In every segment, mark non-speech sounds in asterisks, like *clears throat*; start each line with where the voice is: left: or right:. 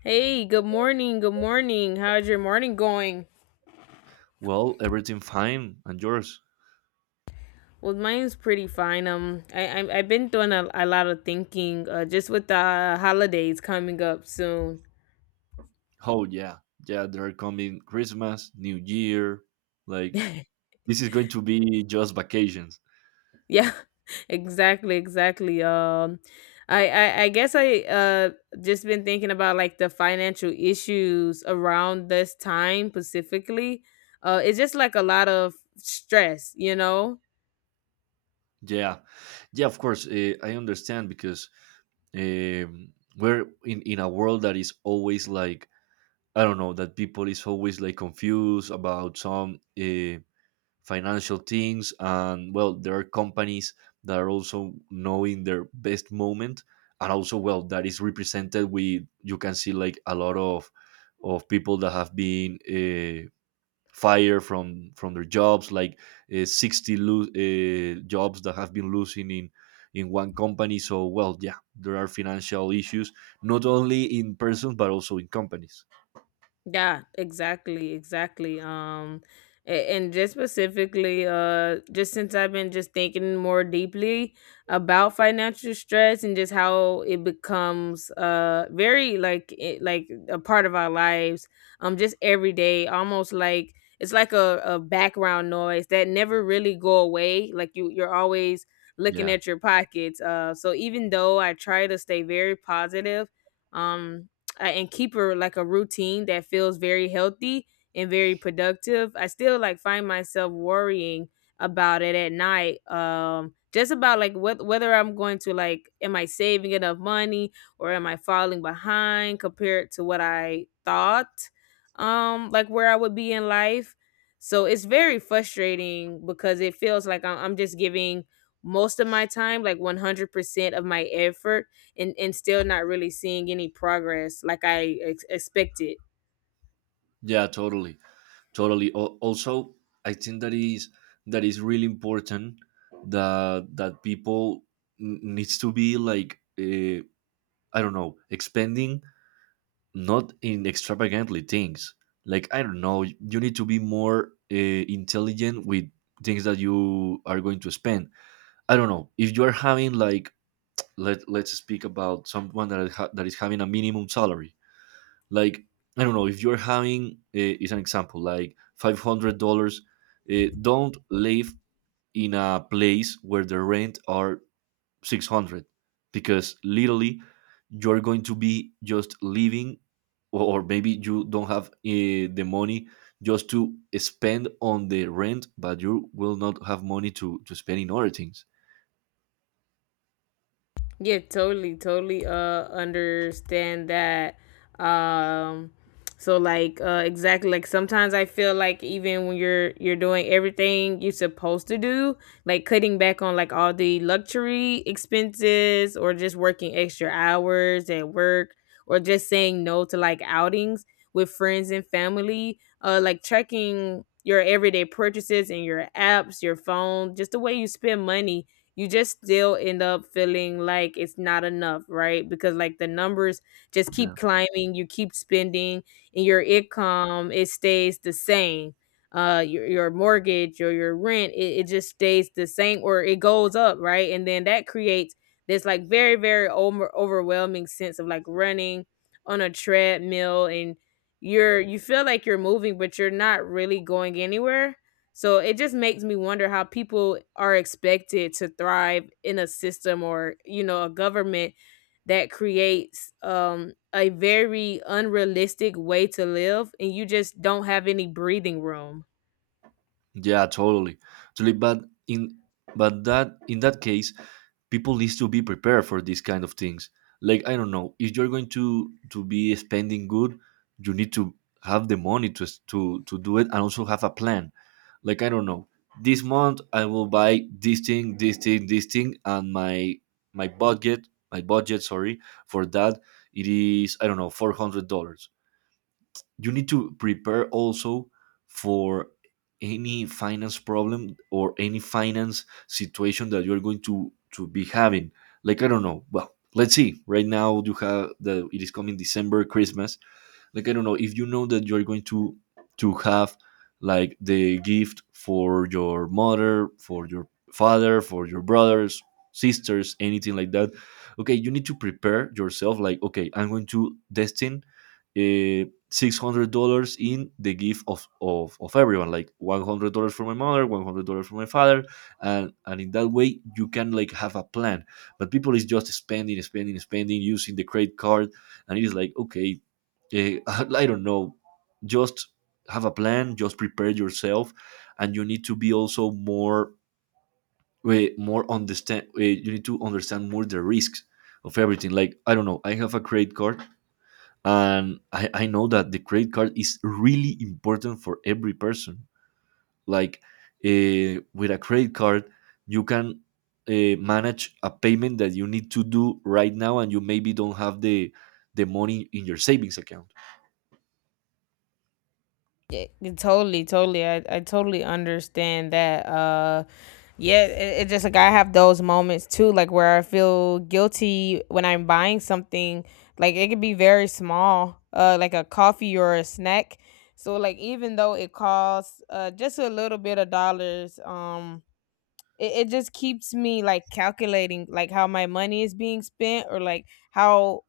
left: Hey, good morning. Good morning. How's your morning going?
right: Well, everything fine and yours?
left: Well, mine's pretty fine. I've been doing a lot of thinking, just with the holidays coming up soon.
right: Oh yeah, yeah. They're coming Christmas, New Year. Like
left: *laughs*
right: this is going to be just vacations.
left: yeah, *laughs* exactly, exactly. I guess I just been thinking about like the financial issues around this time specifically. It's just like a lot of stress, you know.
right: Yeah, yeah. Of course, I understand because um, we're in a world that is always like I don't know that people is always like confused about some financial things, and well there are companies that are also knowing their best moment, and also well that is represented with, you can see like a lot of people that have been fired from their jobs, like 60 jobs that have been losing in one company. So well yeah, there are financial issues not only in persons but also in companies.
left: Yeah, exactly, exactly. And just specifically just since I've been just thinking more deeply about financial stress and just how it becomes very like it, like a part of our lives just every day almost like it's like a background noise that never really go away like you're always looking
right: Yeah,
left: at your pockets so even though I try to stay very positive um and keep a like a routine that feels very healthy and very productive. I still like find myself worrying about it at night, just about like what whether I'm going to like, am I saving enough money or am I falling behind compared to what I thought, like where I would be in life. So it's very frustrating because it feels like I'm just giving most of my time, like 100% of my effort, and still not really seeing any progress like I expected.
right: yeah, totally, totally. Also, I think that is really important that people needs to be like I don't know, expanding, not in extravagantly things. Like I don't know, you need to be more intelligent with things that you are going to spend. I don't know, if you are having like, let's speak about someone that, that is having a minimum salary. Like I don't know, if you're having is an example like $500, don't live in a place where the rent are 600, because literally you're going to be just living. Or maybe you don't have the money just to spend on the rent, but you will not have money to spend in other things.
left: Yeah, totally, totally understand that. Um so like exactly, like sometimes I feel like even when you're doing everything you're supposed to do, like cutting back on like all the luxury expenses or just working extra hours at work or just saying no to like outings with friends and family, like tracking your everyday purchases in your apps, your phone, just the way you spend money. You just still end up feeling like it's not enough, right? Because like the numbers just keep climbing, you keep spending, and your income, it stays the same. Your mortgage or your rent, it just stays the same or it goes up, right? And then that creates this like very overwhelming sense of like running on a treadmill, and you feel like you're moving but you're not really going anywhere. So it just makes me wonder how people are expected to thrive in a system or, you know, a government that creates a very unrealistic way to live and you just don't have any breathing room.
right: Yeah, totally, totally. But in, but that, in that case, people needs to be prepared for these kind of things. Like I don't know, if you're going to be spending good, you need to have the money to to do it, and also have a plan. Like I don't know, this month I will buy this thing, this thing, this thing, and my, budget, sorry, for that, it is I don't know $400. You need to prepare also for any finance problem or any finance situation that you're going to be having. Like I don't know, well, let's see, right now you have the, it is coming December, Christmas. Like I don't know, if you know that you're going to have like the gift for your mother, for your father, for your brothers, sisters, anything like that, okay, you need to prepare yourself like, okay, I'm going to destine uh, $600 in the gift of, of everyone, like $100 for my mother, $100 for my father, and in that way you can like have a plan. But people is just spending, spending, spending, using the credit card, and it is like, okay, *laughs* I don't know, just have a plan, just prepare yourself, and you need to be also more, more understand. You need to understand more the risks of everything. Like I don't know, I have a credit card, and I know that the credit card is really important for every person. Like with a credit card, you can manage a payment that you need to do right now and you maybe don't have the money in your savings account.
left: Yeah, totally, totally. I totally understand that. Yeah, it just like, I have those moments too, like where I feel guilty when I'm buying something. Like it could be very small, like a coffee or a snack. So like even though it costs just a little bit of dollars, it just keeps me like calculating like how my money is being spent, or like how,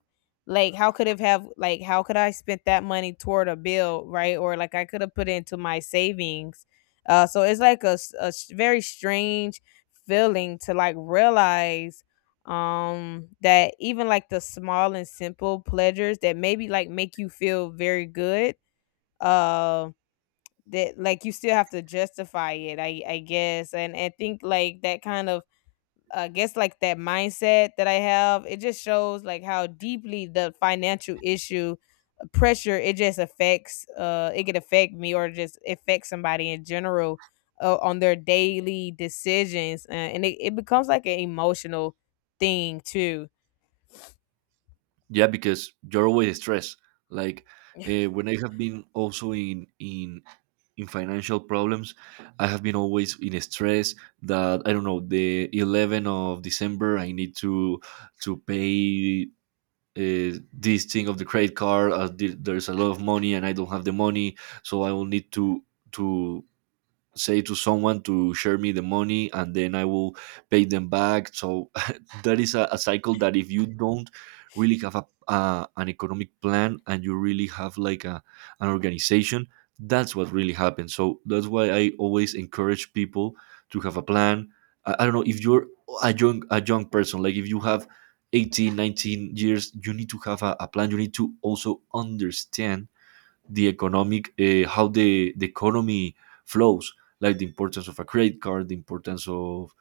left: like how could it have like how could I spent that money toward a bill, right? Or like I could have put it into my savings. So it's like a very strange feeling to like realize that even like the small and simple pleasures that maybe like make you feel very good, uh that like you still have to justify it, I guess. And I think like that kind of, I guess, like that mindset that I have, it just shows like how deeply the financial issue pressure, it just affects, it could affect me or just affect somebody in general, on their daily decisions, and it becomes like an emotional thing too.
right: Yeah, because you're always stressed. Like when I have been also in, in financial problems, I have been always in stress. That I don't know, the 11th of December I need to pay this thing of the credit card. There's a lot of money, and I don't have the money, so I will need to to say to someone to share me the money and then I will pay them back. So *laughs* that is a cycle that if you don't really have a, an economic plan, and you really have like a, an organization, that's what really happens. So that's why I always encourage people to have a plan. I don't know if you're a young person, like if you have 18, 19 years, you need to have a plan. You need to also understand the economic, how the economy flows, like the importance of a credit card, the importance of,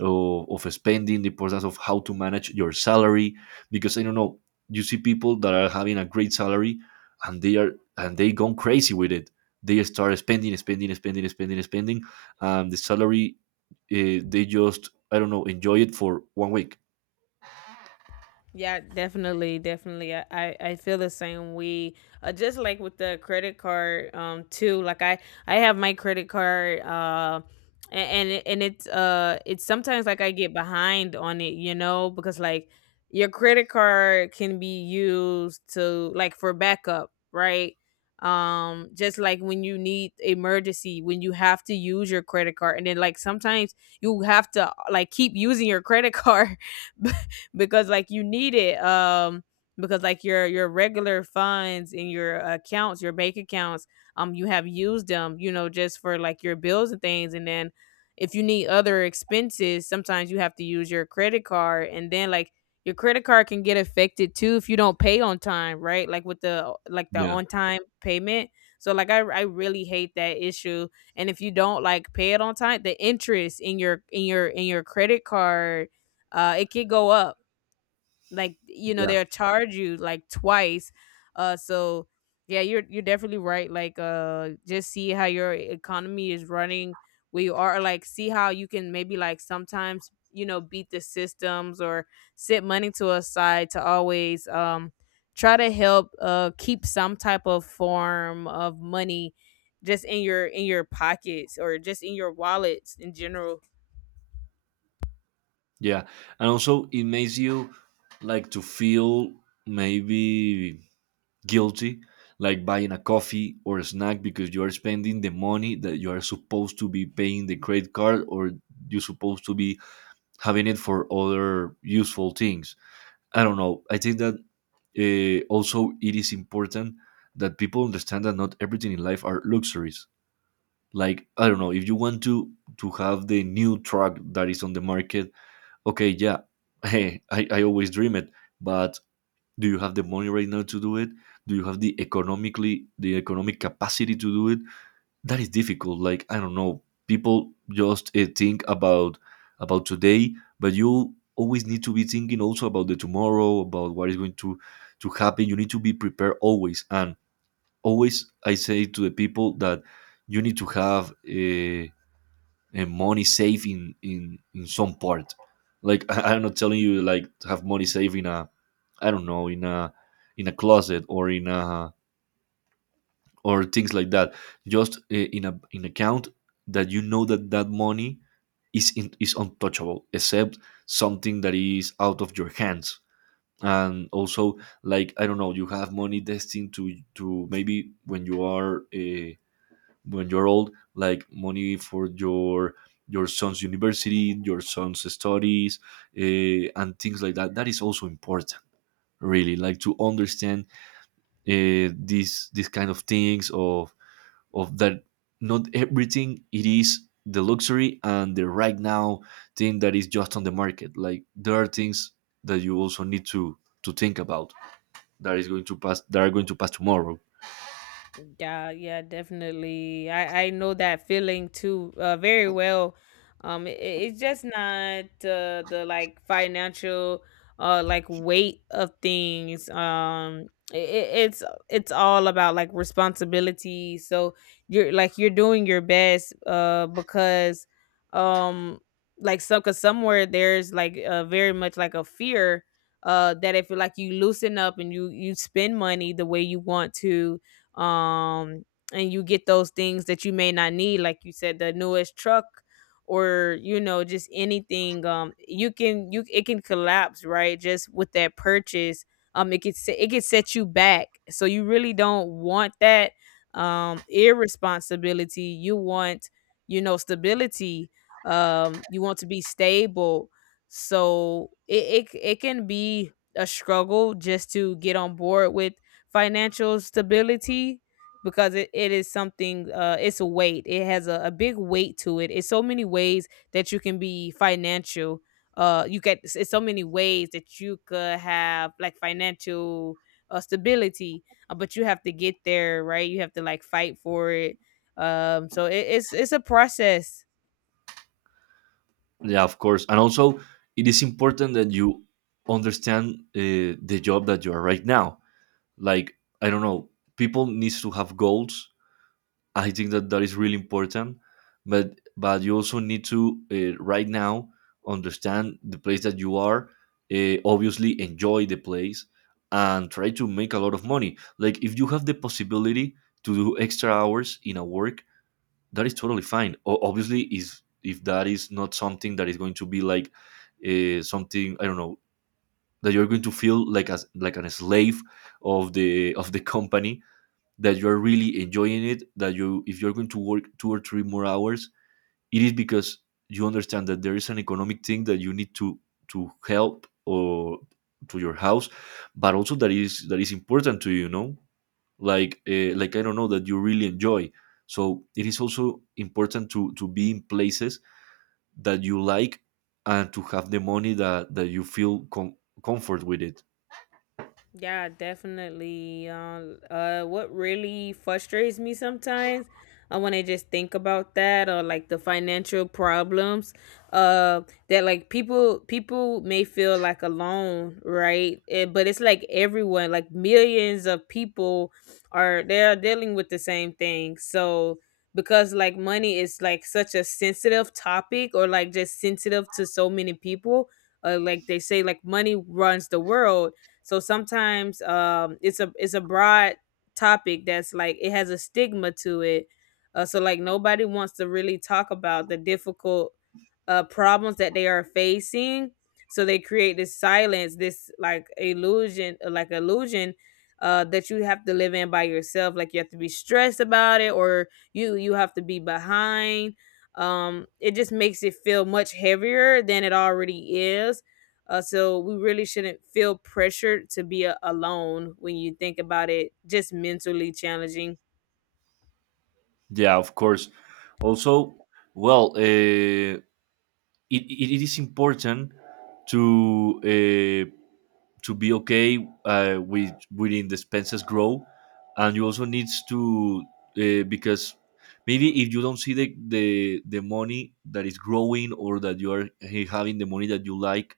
right: of spending, the importance of how to manage your salary. Because I don't know, you see people that are having a great salary, and they are, and they gone crazy with it. They start spending, spending, spending, spending, spending, and the salary, they just I don't know, enjoy it for one week.
left: Yeah, definitely, definitely. I feel the same way. Just like with the credit card, too. Like I have my credit card, and it's sometimes like I get behind on it, you know, because like your credit card can be used to like for backup, right? Just like when you need emergency, when you have to use your credit card, and then like sometimes you have to like keep using your credit card *laughs* because like you need it, because like your regular funds in your accounts, your bank accounts, you have used them, you know, just for like your bills and things. And then if you need other expenses, sometimes you have to use your credit card, and then like your credit card can get affected too if you don't pay on time, right? Like with the like the
right: Yeah,
left: on time payment. So like I really hate that issue. And if you don't like pay it on time, the interest in your credit card, it can go up, like you know,
right: yeah,
left: they'll charge you like twice. So yeah, you're definitely right. Like just see how your economy is running where you are. Like see how you can, maybe like sometimes, you know, beat the systems, or set money to a side to always try to help keep some type of form of money just in your pockets or just in your wallets in general.
right: yeah. And also, it makes you like to feel, maybe, guilty, like buying a coffee or a snack, because you are spending the money that you are supposed to be paying the credit card, or you're supposed to be having it for other useful things. I don't know, I think that also it is important that people understand that not everything in life are luxuries. Like I don't know, if you want to have the new truck that is on the market, okay, yeah. *laughs* Hey, I always dream it, but do you have the money right now to do it? Do you have the economically, the economic capacity to do it? That is difficult. Like I don't know, people just think about, today, but you always need to be thinking also about the tomorrow, about what is going to happen. You need to be prepared always, and always I say to the people that you need to have money saving in some part. Like *laughs* I'm not telling you like to have money saved in a, I don't know, in a, in a closet, or in a, or things like that. Just in a, in account that you know that money is in, is untouchable, except something that is out of your hands. And also, like I don't know, you have money destined to maybe, when you are, when you're old, like money for your, son's university, your son's studies, uh, and things like that. That is also important. Really like to understand these, kind of things, of that not everything it is the luxury and the right now thing that is just on the market. Like there are things that you also need to think about, that is going to pass, that are going to pass tomorrow.
left: Yeah, yeah, definitely. I know that feeling too, very well. It's just not the like financial like weight of things. It it's it's all about like responsibility. So you're like you're doing your best, because um like so cause somewhere there's like very much like a fear, that if like you loosen up and you spend money the way you want to, um and you get those things that you may not need, like you said, the newest truck or you know, just anything, you can, you it can collapse, right, just with that purchase, it could it could set you back. So you really don't want that, irresponsibility. You want, you know, stability, you want to be stable. So it can be a struggle just to get on board with financial stability, because it is something, it's a weight, it has a big weight to it. It's so many ways that you can be financial, you get it's so many ways that you could have like financial stability, but you have to get there, right? You have to like fight for it, so it's a process.
right: Yeah, of course. And also, it is important that you understand the job that you are right now. Like, I don't know, people needs to have goals. I think that is really important. But you also need to, right now, understand the place that you are. Obviously, enjoy the place and try to make a lot of money. Like, if you have the possibility to do extra hours in a work, that is totally fine. Obviously, is if that is not something that is going to be like something, I don't know, that you're going to feel like as like an slave of the company, that you are really enjoying it. That you, if you're going to work 2 or 3 more hours, it is because you understand that there is an economic thing that you need to help, or to your house, but also that is, that is important to you, you know? Like like I don't know that you really enjoy. So it is also important to be in places that you like, and to have the money that you feel comfort with it.
left: Yeah, definitely. What really frustrates me sometimes, when I just think about that, or like the financial problems, uh, that like people may feel like alone, right? Eh, but it's like everyone, like millions of people, are they're dealing with the same thing. So because like money is like such a sensitive topic, or like just sensitive to so many people, like they say, like money runs the world. So sometimes it's a broad topic that's like, it has a stigma to it. So like nobody wants to really talk about the difficult problems that they are facing. So they create this silence, this like illusion, illusion, that you have to live in by yourself. Like you have to be stressed about it, or you have to be behind. It just makes it feel much heavier than it already is. So we really shouldn't feel pressured to be alone when you think about it. Just mentally challenging.
right: Yeah, of course. Also, well, it, it is important to, to be okay with, within the expenses grow, and you also needs to, because maybe if you don't see the, the money that is growing, or that you are, having the money that you like,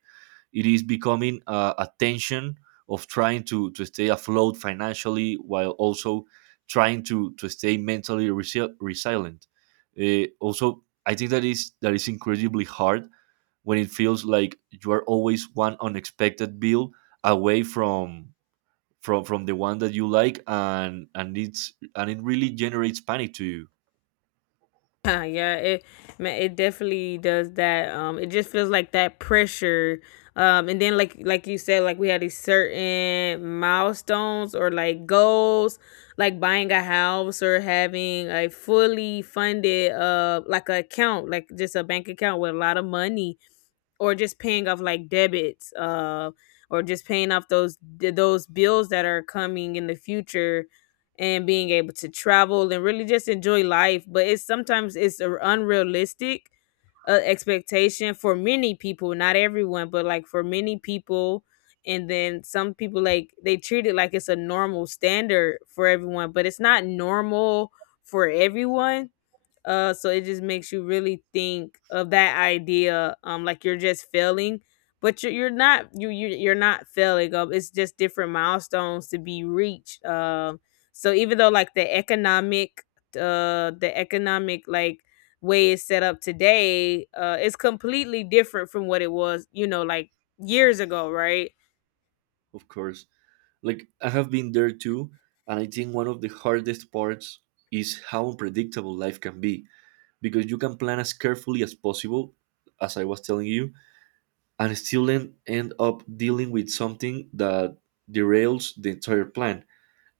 right: it is becoming a tension of trying to stay afloat financially while also trying to stay mentally, resilient. I think that is incredibly hard when it feels like you are always one unexpected bill away from the one that you like and it really generates panic to you.
left: *laughs* yeah, it man, it definitely does that. It just feels like that pressure. And then like you said, like we had these certain milestones or like goals, like buying a house or having a fully funded like a account, like just a bank account with a lot of money, or just paying off like debits or just paying off those bills that are coming in the future, and being able to travel and really just enjoy life. But it's sometimes it's a unrealistic expectation for many people, not everyone, but like for many people. And then some people like they treat it like it's a normal standard for everyone, but it's not normal for everyone. So it just makes you really think of that idea, like you're just failing, but you're not, you you're not failing. It's just different milestones to be reached. So even though like the economic like way it's set up today, it's completely different from what it was, you know, like years ago, right?
right: Of course, like I have been there too, and I think one of the hardest parts is how unpredictable life can be, because you can plan as carefully as possible, as I was telling you, and still end up dealing with something that derails the entire plan.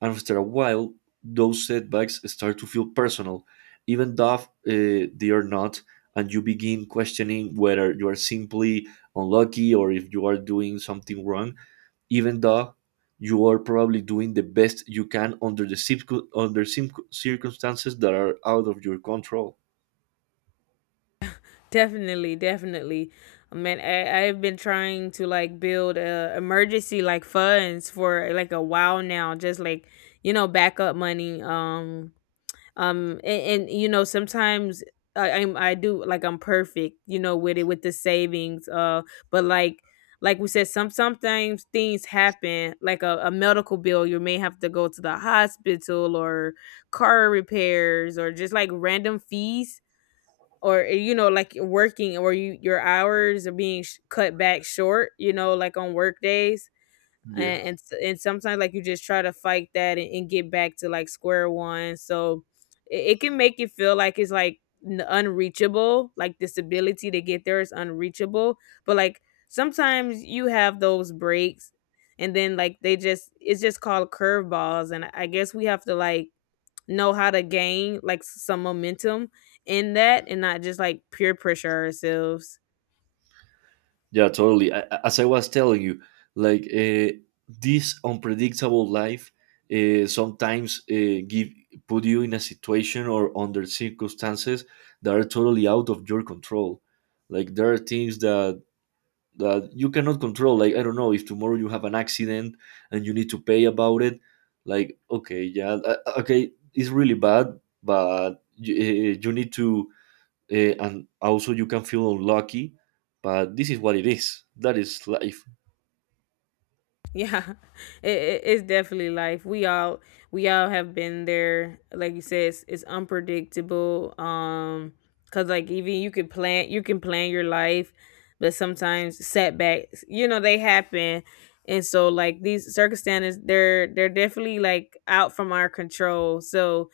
right: And after a while, those setbacks start to feel personal, even though they are not, and you begin questioning whether you are simply unlucky or if you are doing something wrong, even though you are probably doing the best you can under the circumstances that are out of your control.
left: Definitely, definitely. I mean, I've been trying to like build a emergency like funds for like a while now, just like you know, backup money. And you know, sometimes I'm, I do like I'm perfect, you know, with it, with the savings. But like we said, sometimes things happen, like a medical bill. You may have to go to the hospital, or car repairs, or just like random fees, or like working, or your hours are being cut back short, you know, like on work days.
right: Yeah.
left: And sometimes like you just try to fight that and get back to like square one, so it can make you feel like it's like unreachable, like this ability to get there is unreachable. But like sometimes you have those breaks, and then like they just it's just called curveballs, and I guess we have to like know how to gain like some momentum in that, and not just like peer pressure ourselves.
right: Yeah, totally. As I was telling you, like this unpredictable life, sometimes give put you in a situation or under circumstances that are totally out of your control. Like there are things that you cannot control. Like I don't know, if tomorrow you have an accident and you need to pay about it. Like okay, yeah, okay, it's really bad, but you, you need to, and also you can feel unlucky, but this is what it is, that is life.
left: Yeah, *laughs* it's definitely life. We all have been there, like you said. It's unpredictable. Because like even you can plan your life, but sometimes setbacks, you know, they happen. And so like these circumstances, they're definitely like out from our control. so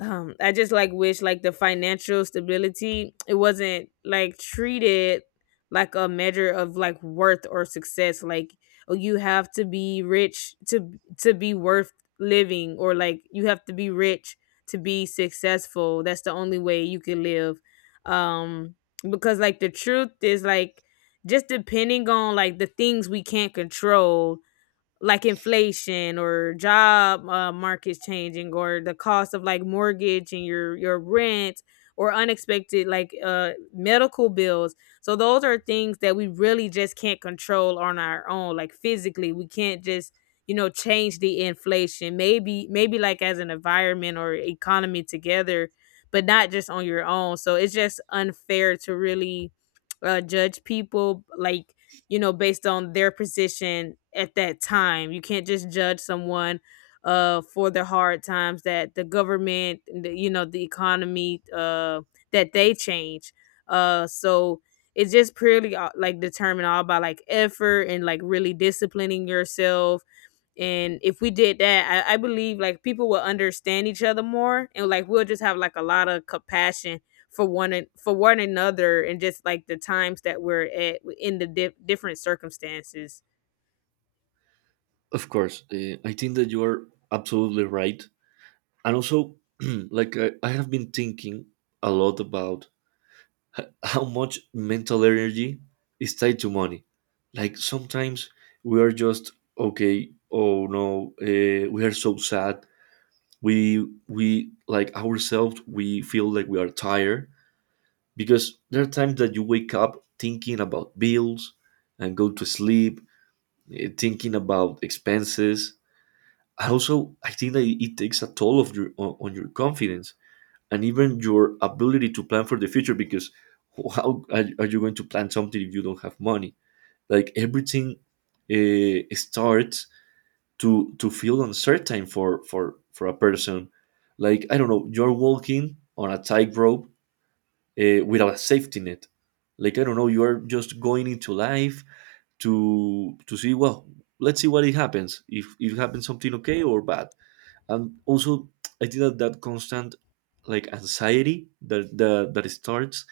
left: um i just like wish like the financial stability, it wasn't like treated like a measure of like worth or success, like, oh, you have to be rich to be worth living, or like you have to be rich to be successful, that's the only way you can live. Um because like the truth is like, just depending on like the things we can't control, like inflation, or job markets changing, or the cost of like mortgage and your rent, or unexpected, like, medical bills. So those are things that we really just can't control on our own. Like physically we can't just, you know, change the inflation. Maybe like as an environment or economy together, but not just on your own. So it's just unfair to really judge people like, you know, based on their position at that time. You can't just judge someone for the hard times that the government, the economy, that they change. So it's just purely like determined all by like effort and like really disciplining yourself. And if we did that, I believe like people will understand each other more, and like we'll just have like a lot of compassion for one another, and just like the times that we're at in the different circumstances.
right: Of course, I think that you are absolutely right. And also, *clears throat* like I have been thinking a lot about how much mental energy is tied to money. Like sometimes we are just okay, oh no, we are so sad, we like ourselves, we feel like we are tired, because there are times that you wake up thinking about bills and go to sleep thinking about expenses. And also I think that it takes a toll of your on your confidence and even your ability to plan for the future, because how are you, are you going to plan something if you don't have money? Like everything starts to feel uncertain for a person. Like I don't know, you're walking on a tightrope without a safety net. Like I don't know, you are just going into life to see, well, let's see what it happens. If it happens something okay or bad. And also I think that that constant like anxiety that that starts,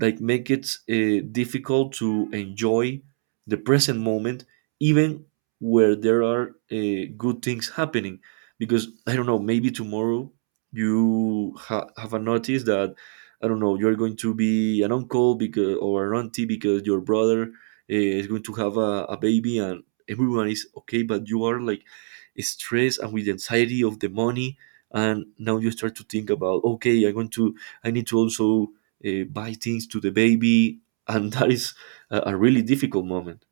right: like make it difficult to enjoy the present moment, even where there are good things happening. Because I don't know, maybe tomorrow you have a notice that, I don't know, you're going to be an uncle, because, or an auntie, because your brother is going to have a baby, and everyone is okay, but you are like stressed and with anxiety of the money. And now you start to think about, okay, I'm going to, I need to also buy things to the baby, *laughs* and that is a really difficult moment.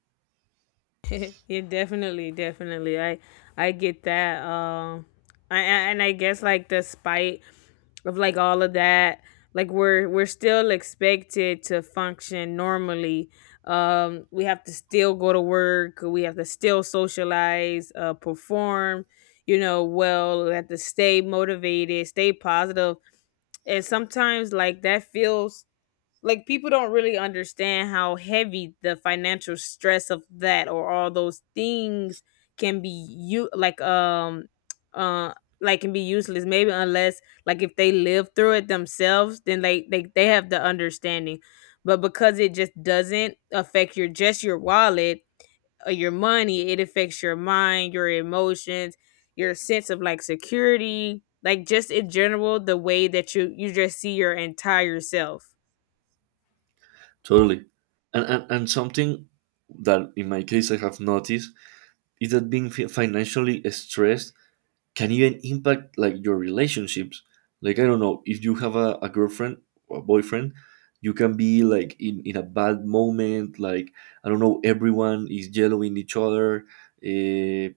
left: *laughs* Yeah, definitely, definitely. I get that. I guess like the spite of like all of that, like we're still expected to function normally. We have to still go to work. We have to still socialize, perform. You know, well, we have to stay motivated, stay positive, and sometimes like that feels like people don't really understand how heavy the financial stress of that or all those things can be. You uh like can be useless maybe, unless like if they live through it themselves, then they have the understanding. But because it just doesn't affect your, just your wallet or your money, it affects your mind, your emotions, your sense of like security, like just in general the way that you just see your entire self.
right: Totally. And something that in my case I have noticed is that being financially stressed can even impact like your relationships. Like I don't know, if you have a girlfriend or a boyfriend, you can be like in a bad moment, like, I don't know, everyone is yellowing each other, uh,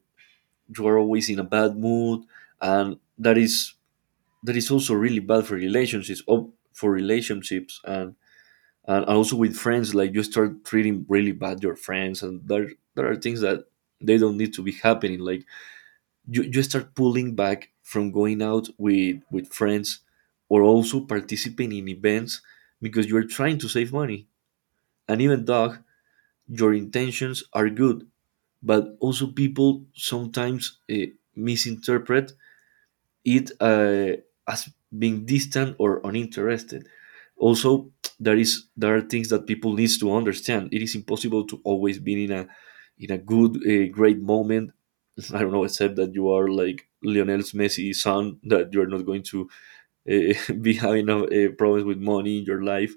right: you are always in a bad mood, and that is, that is also really bad for relationships, oh, for relationships. And also with friends, like you start treating really bad your friends, and there are things that they don't need to be happening. Like you start pulling back from going out with friends or also participating in events because you're trying to save money. And even though your intentions are good, but also people sometimes misinterpret it as being distant or uninterested. Also, there is, there are things that people needs to understand. It is impossible to always be in a, in a good great moment. *laughs* I don't know, except that you are like Lionel Messi's son, that you are not going to *laughs* be having a problems with money in your life,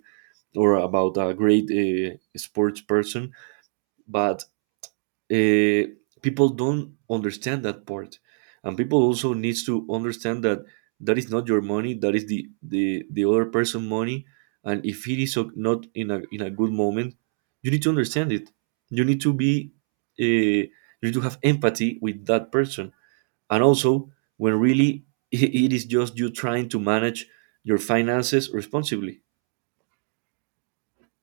right: or about a great sports person. But uh, people don't understand that part, and people also needs to understand that that is not your money, that is the other person money. And if it is not in a, in a good moment, you need to understand it, you need to be, uh, you need to have empathy with that person, and also when really *laughs* it is just you trying to manage your finances responsibly.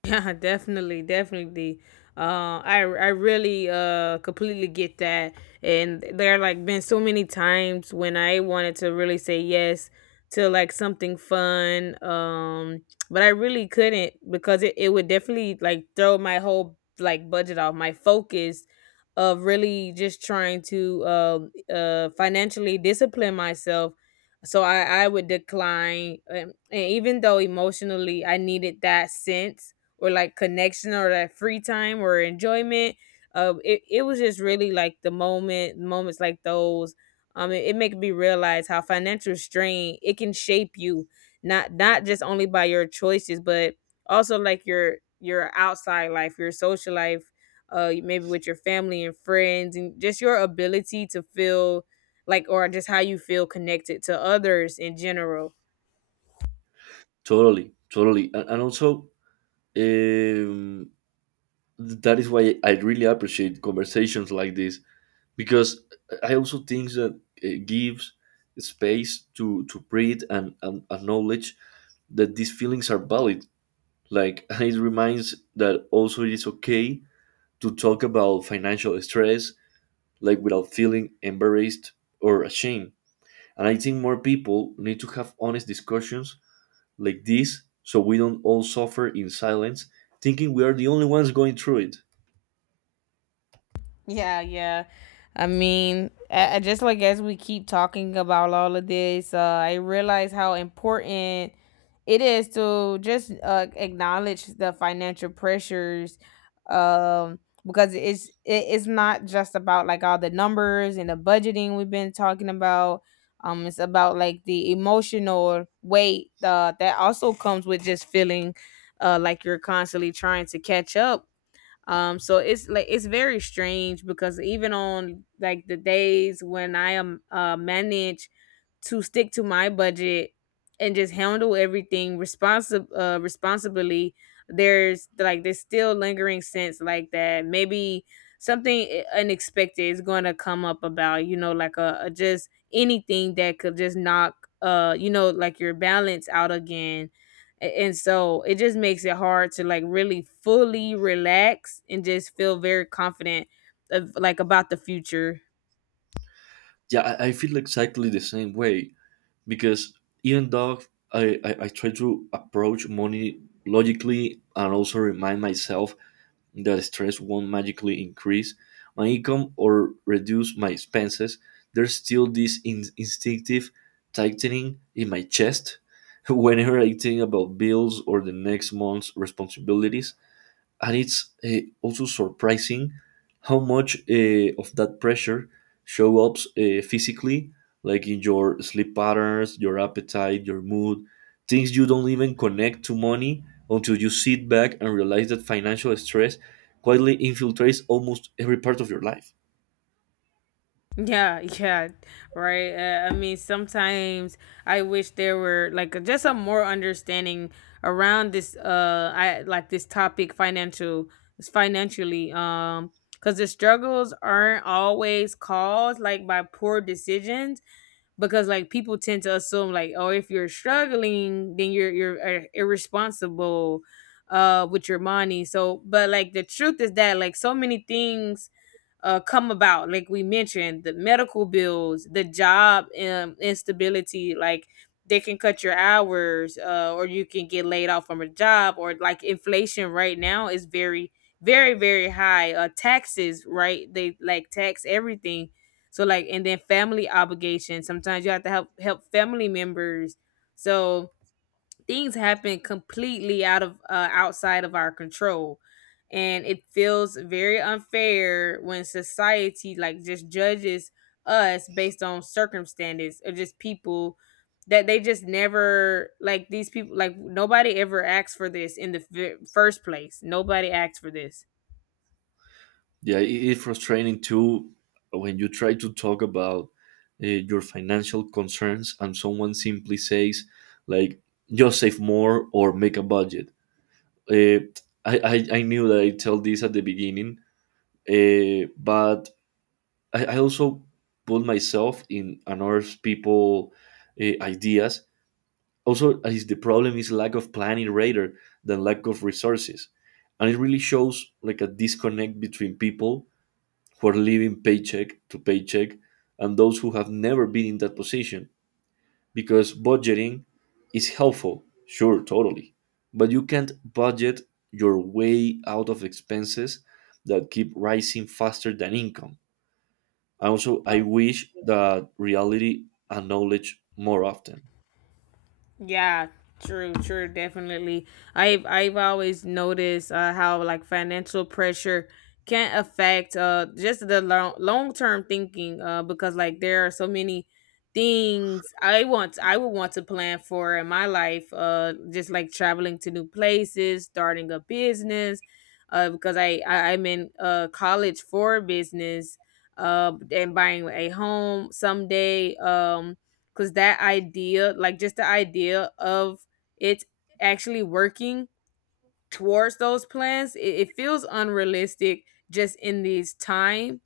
left: Yeah, *laughs* definitely, definitely. I really completely get that, and there like been so many times when I wanted to really say yes to like something fun, but I really couldn't because it would definitely like throw my whole like budget off, my focus of really just trying to financially discipline myself. So I would decline, and even though emotionally I needed that sense, or like connection, or that free time or enjoyment. It was just really like moments like those. It make me realize how financial strain it can shape you, not just only by your choices, but also like your outside life, your social life, maybe with your family and friends, and just your ability to feel like, or just how you feel connected to others in general.
right: Totally, totally. And also, um, that is why I really appreciate conversations like this, because I also think that it gives space to breathe and acknowledge that these feelings are valid. Like *laughs* it reminds that also it is okay to talk about financial stress, like without feeling embarrassed or ashamed. And I think more people need to have honest discussions like this, so we don't all suffer in silence, thinking we are the only ones going through it.
left: Yeah, yeah. I mean, just like as we keep talking about all of this, I realize how important it is to just acknowledge the financial pressures, um, because it's not just about like all the numbers and the budgeting we've been talking about. It's about like the emotional weight that also comes with just feeling like you're constantly trying to catch up. So it's like it's very strange because even on like the days when I am manage to stick to my budget and just handle everything responsibly, there's like this still lingering sense like that maybe something unexpected is going to come up about, you know, like a just anything that could just knock, you know, like your balance out again. And so it just makes it hard to like really fully relax and just feel very confident of like about the future.
right: Yeah, I feel exactly the same way. Because even though, I try to approach money logically and also remind myself that stress won't magically increase my income or reduce my expenses, there's still this instinctive tightening in my chest *laughs* whenever I think about bills or the next month's responsibilities. And it's also surprising how much of that pressure show up physically, like in your sleep patterns, your appetite, your mood, things you don't even connect to money, until you sit back and realize that financial stress quietly infiltrates almost every part of your life.
left: Yeah, yeah, right. I mean, sometimes I wish there were like just a more understanding around this, I like this topic, financially, cuz the struggles aren't always caused like by poor decisions, because like people tend to assume like, oh, if you're struggling then you're irresponsible with your money. So but like the truth is that like so many things come about. Like we mentioned, the medical bills, the job instability, like they can cut your hours, or you can get laid off from a job, or like inflation right now is very, very, very high. Taxes, right, they like tax everything. So like, and then family obligations. Sometimes you have to help family members. So things happen completely outside of our control. And it feels very unfair when society like just judges us based on circumstances, or just people that they just never, like these people, like nobody ever asked for this in the first place. Nobody asked for this.
right: Yeah, it- it's frustrating too when you try to talk about your financial concerns and someone simply says, like, just save more or make a budget. Uh, I knew that I tell this at the beginning, but I also put myself in another people ideas. Also, is the problem is lack of planning rather than lack of resources, and it really shows like a disconnect between people who are living paycheck to paycheck and those who have never been in that position. Because budgeting is helpful, sure, totally, but you can't budget your way out of expenses that keep rising faster than income. And also, I wish that reality acknowledged more often.
left: Yeah, true, true, definitely. I've always noticed how like financial pressure can affect, just the long term thinking, because like there are so many things I would want to plan for in my life, just like traveling to new places, starting a business, because I'm in college for business, and buying a home someday. Because that idea, like just the idea of it actually working towards those plans, it feels unrealistic, just in these time,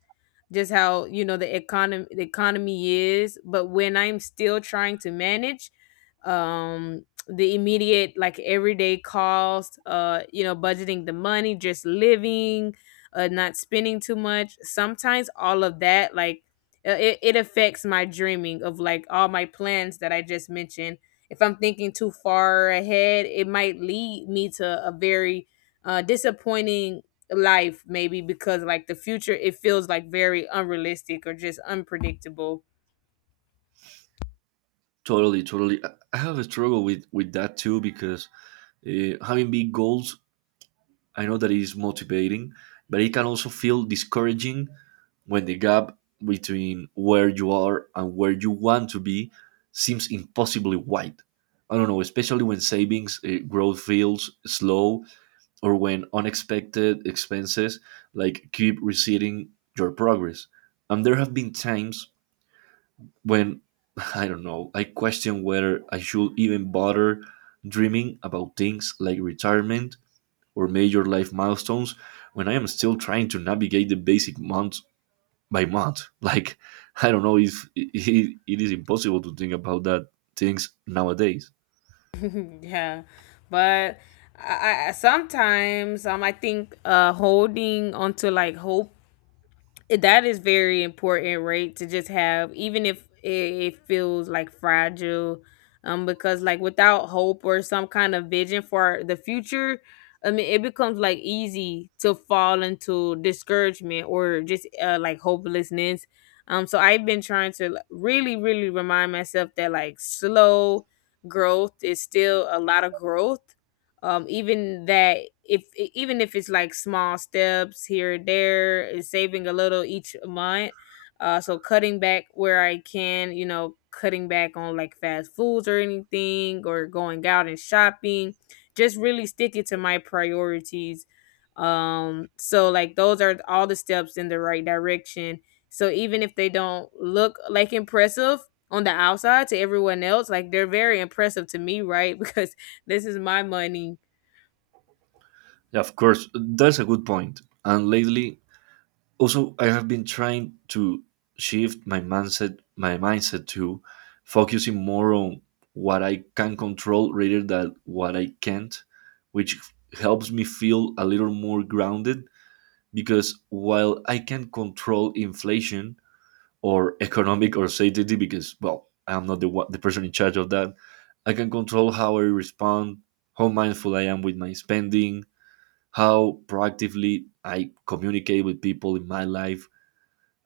left: just how, you know, the economy is. But when I'm still trying to manage, the immediate like everyday cost, you know, budgeting the money, just living, not spending too much, sometimes all of that, like, it affects my dreaming of like all my plans that I just mentioned. If I'm thinking too far ahead, it might lead me to a very disappointing life maybe, because like the future, it feels like very unrealistic or just unpredictable.
right: Totally, totally. I have a struggle with that too, because having big goals, I know that it is motivating, but it can also feel discouraging when the gap between where you are and where you want to be seems impossibly wide. I don't know, especially when savings growth feels slow, or when unexpected expenses like keep receding your progress. And there have been times when *laughs* I don't know, I question whether I should even bother dreaming about things like retirement or major life milestones when I am still trying to navigate the basic month by month. *laughs* Like, I don't know if it, it is impossible to think about that things nowadays.
left: *laughs* Yeah, but I sometimes, I think, holding onto like hope, that is very important, right, to just have, even if it feels like fragile, because like without hope or some kind of vision for the future, I mean it becomes like easy to fall into discouragement, or just like hopelessness. So I've been trying to like really, really remind myself that like slow growth is still a lot of growth, even that, if e- even if it's like small steps here and there, is saving a little each month, so cutting back where I can, you know, cutting back on like fast foods or anything, or going out and shopping, just really sticking to my priorities. So like those are all the steps in the right direction, so even if they don't look like impressive on the outside to everyone else, like they're very impressive to me, right? *laughs* Because this is my money.
right: Yeah, of course, that's a good point. And lately, also, I have been trying to shift my mindset to focusing more on what I can control rather than what I can't, which helps me feel a little more grounded. Because while I can control inflation or economic or safety, because well I'm not the one, the person in charge of that, I can control how I respond, how mindful I am with my spending, how proactively I communicate with people in my life.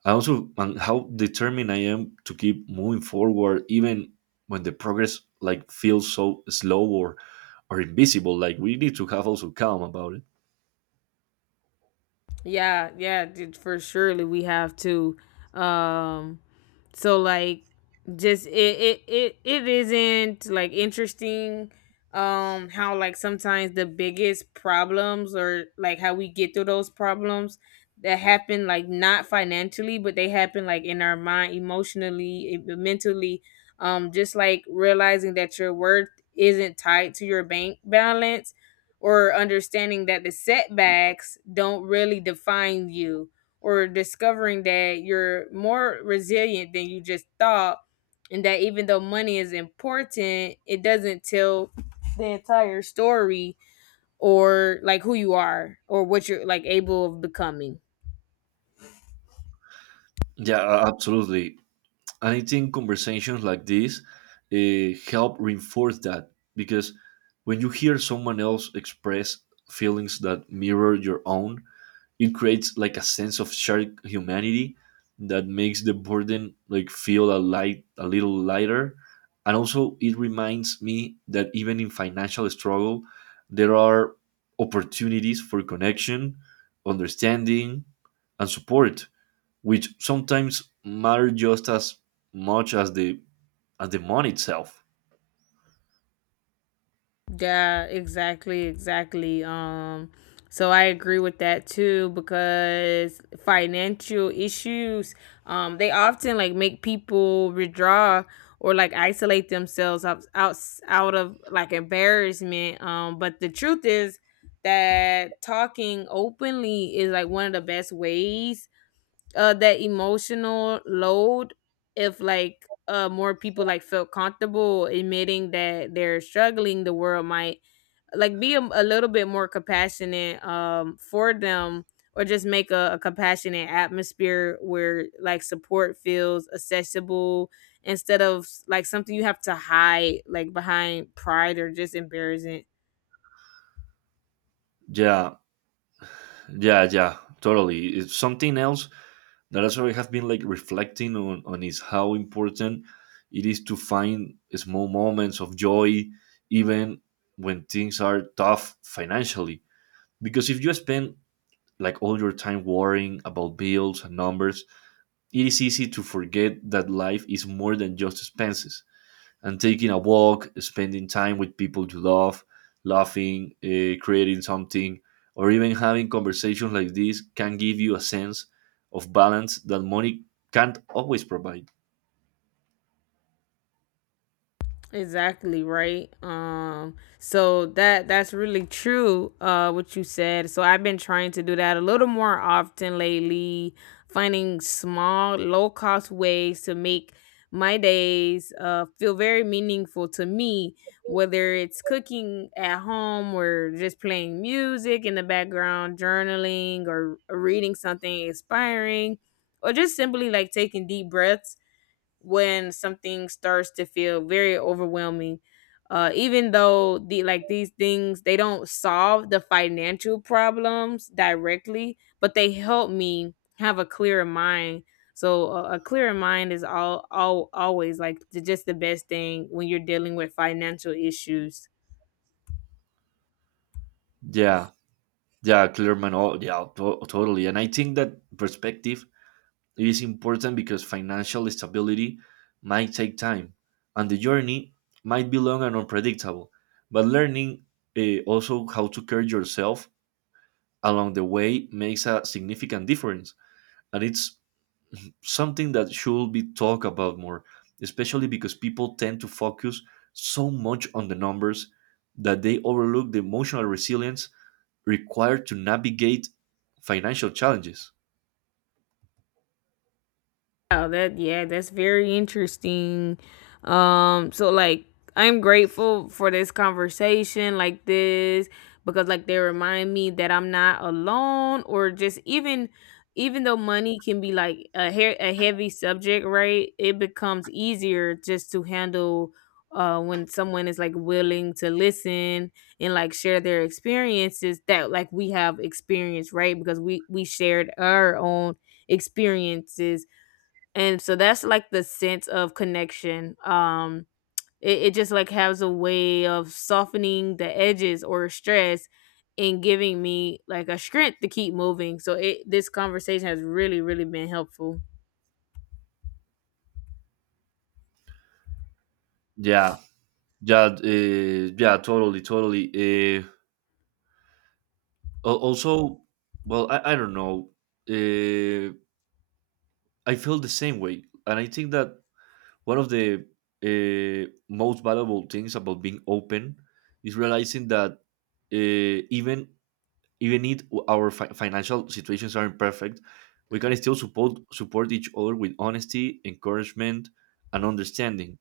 right: I also and how determined I am to keep moving forward, even when the progress like feels so slow or invisible. Like we need to have also calm about it.
left: Yeah, yeah, for surely we have to. Um so like, just it isn't like interesting, how like sometimes the biggest problems, or like how we get through those problems, that happen like not financially, but they happen like in our mind, emotionally, mentally. Just like realizing that your worth isn't tied to your bank balance, or understanding that the setbacks don't really define you, or discovering that you're more resilient than you just thought, and that even though money is important, it doesn't tell the entire story, or like who you are or what you're like able of becoming.
right: Yeah, absolutely. And I think conversations like this help reinforce that, because when you hear someone else express feelings that mirror your own, it creates like a sense of shared humanity that makes the burden like feel a light, a little lighter. And also it reminds me that even in financial struggle, there are opportunities for connection, understanding, and support, which sometimes matter just as much as the, as the money itself.
left: Yeah, exactly, exactly. So I agree with that too because financial issues, they often like make people withdraw or like isolate themselves out of like embarrassment. But the truth is that talking openly is like one of the best ways that emotional load if like more people like felt comfortable admitting that they're struggling the world might like be a little bit more compassionate for them, or just make a compassionate atmosphere where like support feels accessible instead of like something you have to hide like behind pride or just embarrassment.
right: Yeah, yeah, yeah, totally. It's something else that also I have been like reflecting on is how important it is to find small moments of joy, even when things are tough financially. Because if you spend like all your time worrying about bills and numbers, it is easy to forget that life is more than just expenses. And taking a walk, spending time with people you love, laughing, creating something, or even having conversations like this can give you a sense of balance that money can't always provide.
left: Exactly right. So that's really true. What you said. So I've been trying to do that a little more often lately, finding small, low cost ways to make my days feel very meaningful to me. Whether it's cooking at home or just playing music in the background, journaling or reading something inspiring, or just simply like taking deep breaths when something starts to feel very overwhelming. Even though the like these things they don't solve the financial problems directly, but they help me have a clearer mind. So a clearer mind is all always like the, just the best thing when you're dealing with financial issues.
right: Yeah, yeah, Clearman. Oh, yeah, to- totally. And I think that perspective is important, because financial stability might take time, and the journey might be long and unpredictable. But learning also how to care yourself along the way makes a significant difference. And it's something that should be talked about more, especially because people tend to focus so much on the numbers that they overlook the emotional resilience required to navigate financial challenges.
left: Wow, that, yeah, that's very interesting. So like I'm grateful for this conversation like this because like they remind me that I'm not alone, or just even even though money can be like a heavy subject, right? It becomes easier just to handle when someone is like willing to listen and like share their experiences that like we have experienced, right? Because we shared our own experiences, and so that's like the sense of connection. Um it, it just like has a way of softening the edges or stress and giving me like a strength to keep moving, so it this conversation has really really been helpful.
right: Yeah, yeah, yeah, totally, totally. Uh, al- also, well, I don't know. Uh, I feel the same way. And I think that one of the most valuable things about being open is realizing that, uh, even even if our financial situations aren't perfect, we can still support each other with honesty, encouragement, and understanding.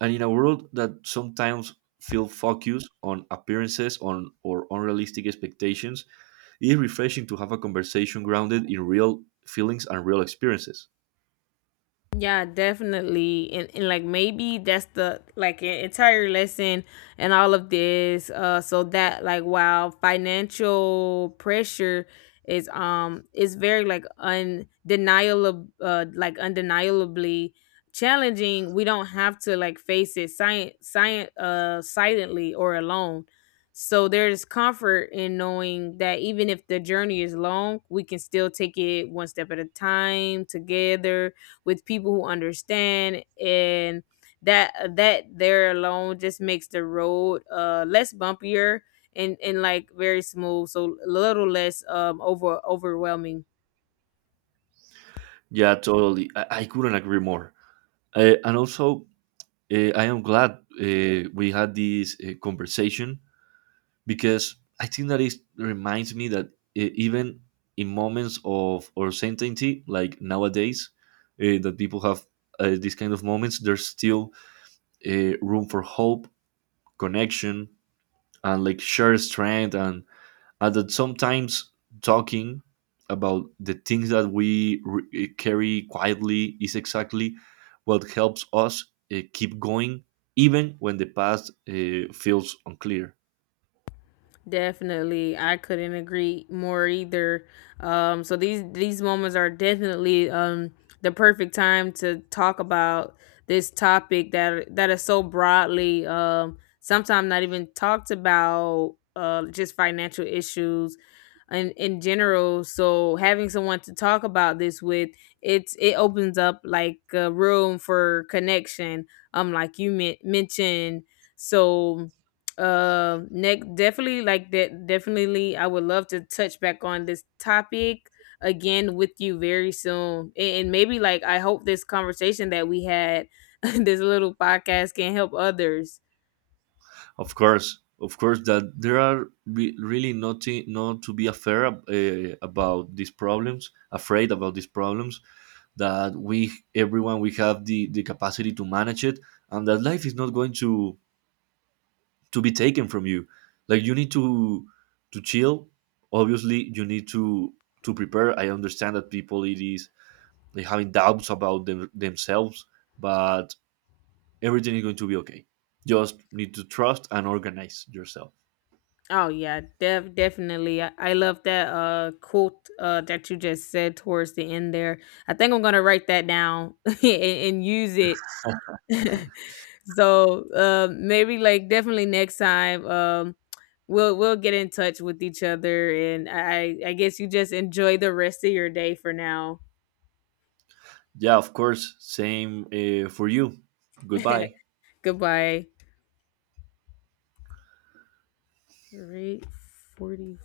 right: And in a world that sometimes feel focused on appearances on or unrealistic expectations, it is refreshing to have a conversation grounded in real feelings and real experiences.
left: Yeah, definitely. And like maybe that's the like entire lesson and all of this. So that like while financial pressure is very like undeniable like undeniably challenging, we don't have to like face it science science silently or alone. So there's comfort in knowing that even if the journey is long, we can still take it one step at a time together with people who understand, and that that there alone just makes the road less bumpier and like very smooth, so a little less overwhelming.
right: Yeah, totally. I couldn't agree more. And also, I am glad we had this conversation, because I think that it reminds me that, even in moments of uncertainty, like nowadays, that people have these kind of moments, there's still room for hope, connection, and like shared strength. And that sometimes talking about the things that we carry quietly is exactly what helps us keep going, even when the past feels unclear.
left: Definitely, I couldn't agree more either. So these moments are definitely the perfect time to talk about this topic that is so broadly sometimes not even talked about, just financial issues in general. So having someone to talk about this with, it's it opens up like a room for connection. Like you mentioned, so next definitely like that definitely I would love to touch back on this topic again with you very soon. And maybe like I hope this conversation that we had *laughs* this little podcast can help others.
right: Of course, that there are really nothing not to be afraid afraid about these problems. That we, everyone, we have the capacity to manage it, and that life is not going to be taken from you. Like you need to chill. Obviously you need to prepare. I understand that people it is they having doubts about themselves, but everything is going to be okay. Just need to trust and organize yourself.
left: Oh yeah, definitely. I love that quote that you just said towards the end there. I think I'm gonna write that down *laughs* and use it. *laughs* So maybe like definitely next time we'll get in touch with each other, and I guess you just enjoy the rest of your day for now.
right: Yeah, of course, same for you. Goodbye.
left: *laughs* Goodbye. All right, 40.